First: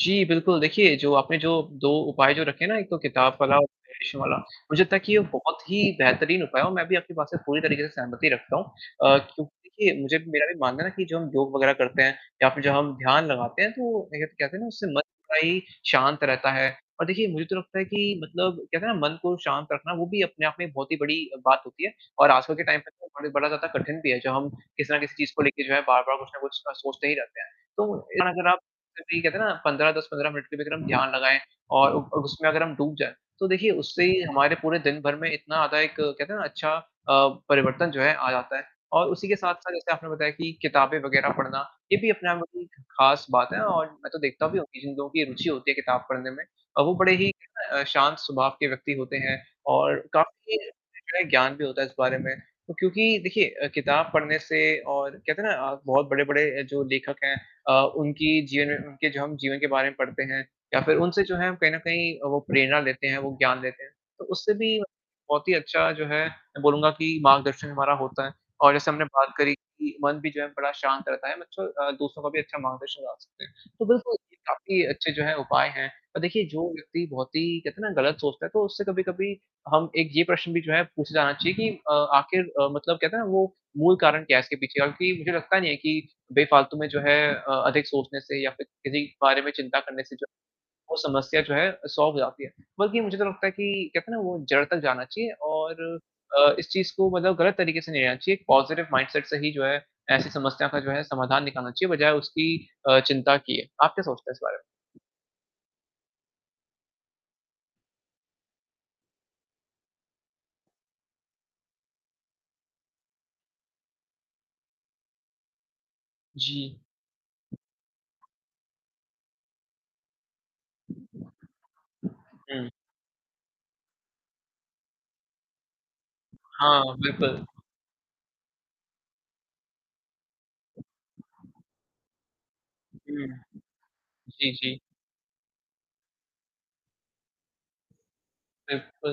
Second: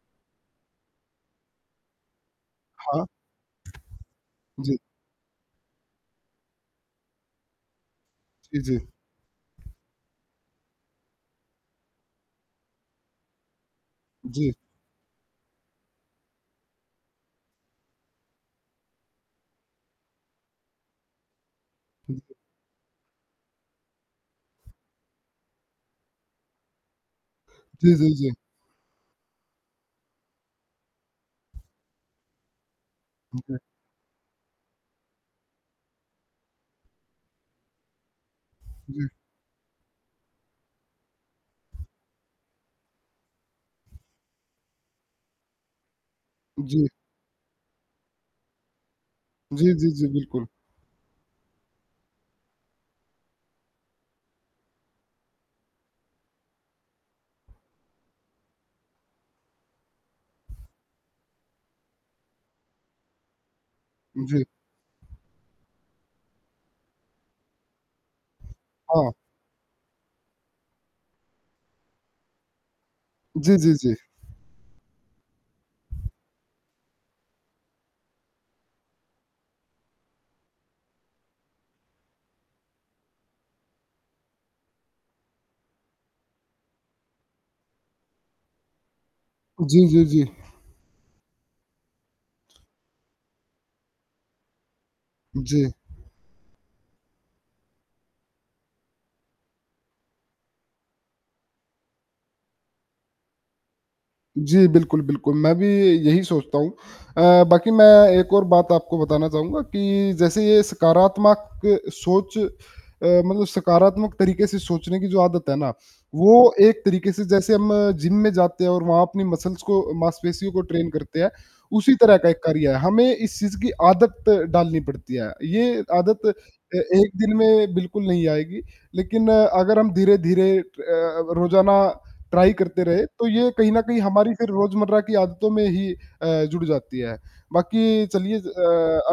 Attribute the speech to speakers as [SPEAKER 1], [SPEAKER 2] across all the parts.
[SPEAKER 1] जी बिल्कुल, देखिए जो आपने जो 2 उपाय जो रखे हैं ना, एक तो
[SPEAKER 2] हाँ।
[SPEAKER 1] किताब वाला और [unintelligible] वाला,
[SPEAKER 2] जी।
[SPEAKER 1] मुझे लगता कि ये बहुत ही बेहतरीन उपाय है और मैं भी आपकी बात से पूरी तरीके से सहमति रखता
[SPEAKER 2] इ
[SPEAKER 1] हूँ
[SPEAKER 2] जी।
[SPEAKER 1] अ, क्योंकि देखिए मुझे भी मेरा भी मानना है कि जो हम योग वग़ैरह करते हैं या फिर जब हम ध्यान लगाते हैं, तो देखिए
[SPEAKER 2] जी।
[SPEAKER 1] कहते हैं ना उससे मन बड़ा ही शांत रहता है और देखिए मुझे तो लगता है कि मतलब कहते हैं ना, मन को शांत रखना वो भी अपने आप में बहुत ही बड़ी बात होती है और
[SPEAKER 2] जी।
[SPEAKER 1] आजकल के टाइम पे तो बड़े बड़ा ज़्यादा कठिन भी है, जो हम किसी ना किसी चीज़ को लेके जो है बार-बार कुछ ना कुछ गलत सोचते ही रहते हैं,
[SPEAKER 2] जी,
[SPEAKER 1] तो
[SPEAKER 2] जी, जी।
[SPEAKER 1] अगर आप सिर्फ़ यही कहते हैं ना, 15-10-15 मिनट के भी अगर हम ध्यान लगाएँ और उ अ, उसमें अगर हम डूब जाएँ, तो
[SPEAKER 2] जी।
[SPEAKER 1] देखिए उससे हमारे पूरे दिन भर में इतना आधा एक कहते हैं ना अच्छा अ, परिवर्तन जो है आ जाता है और
[SPEAKER 2] जी।
[SPEAKER 1] उसी के साथ-साथ जैसे आपने बताया कि किताबें वग़ैरह पढ़ना, ये भी अपने आप में बहुत ही ख़ास बात है और मैं तो देखता भी हूँ कि जिन लोगों की रुचि होती है किताब पढ़ने में,
[SPEAKER 2] जी।
[SPEAKER 1] वो बड़े ही अ, शांत स्वभाव के व्यक्ति होते हैं
[SPEAKER 2] जी, जी,
[SPEAKER 1] और
[SPEAKER 2] जी। बिल्कुल।
[SPEAKER 1] काफ़ी [unintelligible] ज्ञान भी होता है इस बारे में, क्योंकि देखिए अ, किताब पढ़ने से और कहते है ना अ, बहुत बड़े-बड़े अ, जो लेखक हैं अ, उनकी जीवन उनके जो हम जीवन के बारे में पढ़ते हैं या फिर उनसे जो है कहीं न कहीं वो प्रेरणा लेते हैं, वो ज्ञान लेते हैं, तो
[SPEAKER 2] जी।
[SPEAKER 1] उससे भी बहुत ही अच्छा जो है मैं बोलूँगा कि मार्गदर्शन हमारा होता है और जैसे हमने
[SPEAKER 2] हाँ।
[SPEAKER 1] बात करी कि मन भी जो है बड़ा शांत रहता है मतलब अ, दूसरों का भी अच्छा मार्गदर्शन करा सकते हैं,
[SPEAKER 2] जी, जी,
[SPEAKER 1] तो
[SPEAKER 2] जी।
[SPEAKER 1] बिल्कुल ये काफ़ी अच्छी जो है उपाय हैं और देखिए जो व्यक्ति बहुत ही कहते हैं ना गलत सोचता है तो उससे कभी-कभी हम एक ये प्रश्न भी जो है पूछे जाना चाहिए कि अ, आखिर अ, मतलब कहते हैं ना वो मूल कारण क्या है इसके पीछे और कि मुझे लगता नहीं है कि बेफ़ालतू में जो है अ, अधिक सोचने से या फिर किसी बारे में चिंता
[SPEAKER 2] जी,
[SPEAKER 1] करने
[SPEAKER 2] जी,
[SPEAKER 1] से जो है,
[SPEAKER 2] जी।
[SPEAKER 1] वो समस्या जो है सॉल्व हो जाती है, बल्कि मुझे तो लगता है कि कहते हैं ना वो जड़ तक जाना चाहिए
[SPEAKER 2] जी।
[SPEAKER 1] और अ, इस चीज़ को मतलब गलत तरीके से नहीं लेना चाहिए, एक पॉज़िटिव माइंडसेट से ही जो है, ऐसी समस्या का जो है समाधान निकालना चाहिए बजाय उसकी अ, चिंता किये है, आप क्या सोचते हैं इस बारे में?
[SPEAKER 2] जी। बिल्कुल, बिल्कुल। मैं भी यही सोचता हूँ अ, बाकी मैं एक और बात आपको बताना चाहूँगा कि जैसे ये सकारात्मक सोच अ, मतलब सकारात्मक तरीके से सोचने की जो आदत है ना, वो
[SPEAKER 1] जी।
[SPEAKER 2] एक तरीके से जैसे हम जिम में जाते हैं और वहाँ अपनी मसल्स को मांसपेशियों को ट्रेन करते हैं, उसी तरह का एक कार्य
[SPEAKER 1] हुँ।
[SPEAKER 2] है हमें इस चीज़ की आदत डालनी पड़ती है, ये आदत ए
[SPEAKER 1] हाँ
[SPEAKER 2] एक दिन
[SPEAKER 1] बिल्कुल।
[SPEAKER 2] में बिल्कुल नहीं आएगी लेकिन अगर हम धीरे-धीरे अ, रोज़ाना ट्राई करते रहे,
[SPEAKER 1] हुँ।
[SPEAKER 2] तो ये कहीं न कहीं हमारी फिर
[SPEAKER 1] जी, जी।
[SPEAKER 2] रोज़मर्रा की आदतों में ही अ, जुड़ जाती है, बाकी चलिए अ,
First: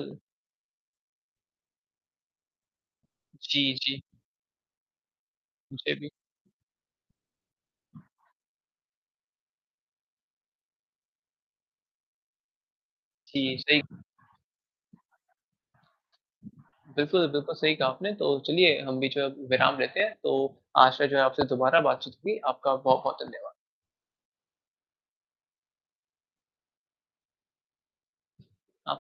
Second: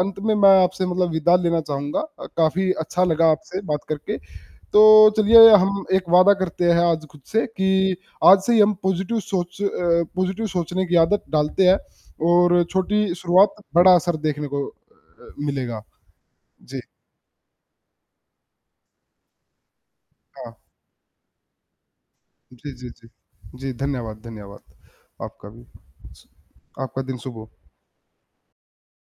[SPEAKER 2] अंत में मैं आपसे मतलब विदा लेना चाहूँगा अ, काफ़ी अच्छा लगा आपसे
[SPEAKER 1] जी,
[SPEAKER 2] बात
[SPEAKER 1] जी।
[SPEAKER 2] करके, तो चलिए हम
[SPEAKER 1] मुझे
[SPEAKER 2] एक
[SPEAKER 1] भी।
[SPEAKER 2] वादा करते हैं आज खुद से कि आज से ही हम पॉज़िटिव सोच अ, पॉज़िटिव सोचने की आदत डालते हैं और छोटी शुरुआत,
[SPEAKER 1] जी, सही
[SPEAKER 2] बड़ा
[SPEAKER 1] बा
[SPEAKER 2] असर देखने को अ, मिलेगा। जी।
[SPEAKER 1] बिल्कुल बिल्कुल सही कहा आपने, तो चलिए हम भी जो है विराम लेते हैं, तो
[SPEAKER 2] हाँ।
[SPEAKER 1] आशा है जो है आपसे दोबारा बातचीत होगी।
[SPEAKER 2] जी,
[SPEAKER 1] आपका
[SPEAKER 2] जी, जी।
[SPEAKER 1] बहुत-बहुत धन्यवाद।
[SPEAKER 2] जी धन्यवाद, धन्यवाद। आपका भी शु आपका दिन शुभ हो।
[SPEAKER 1] हाँ।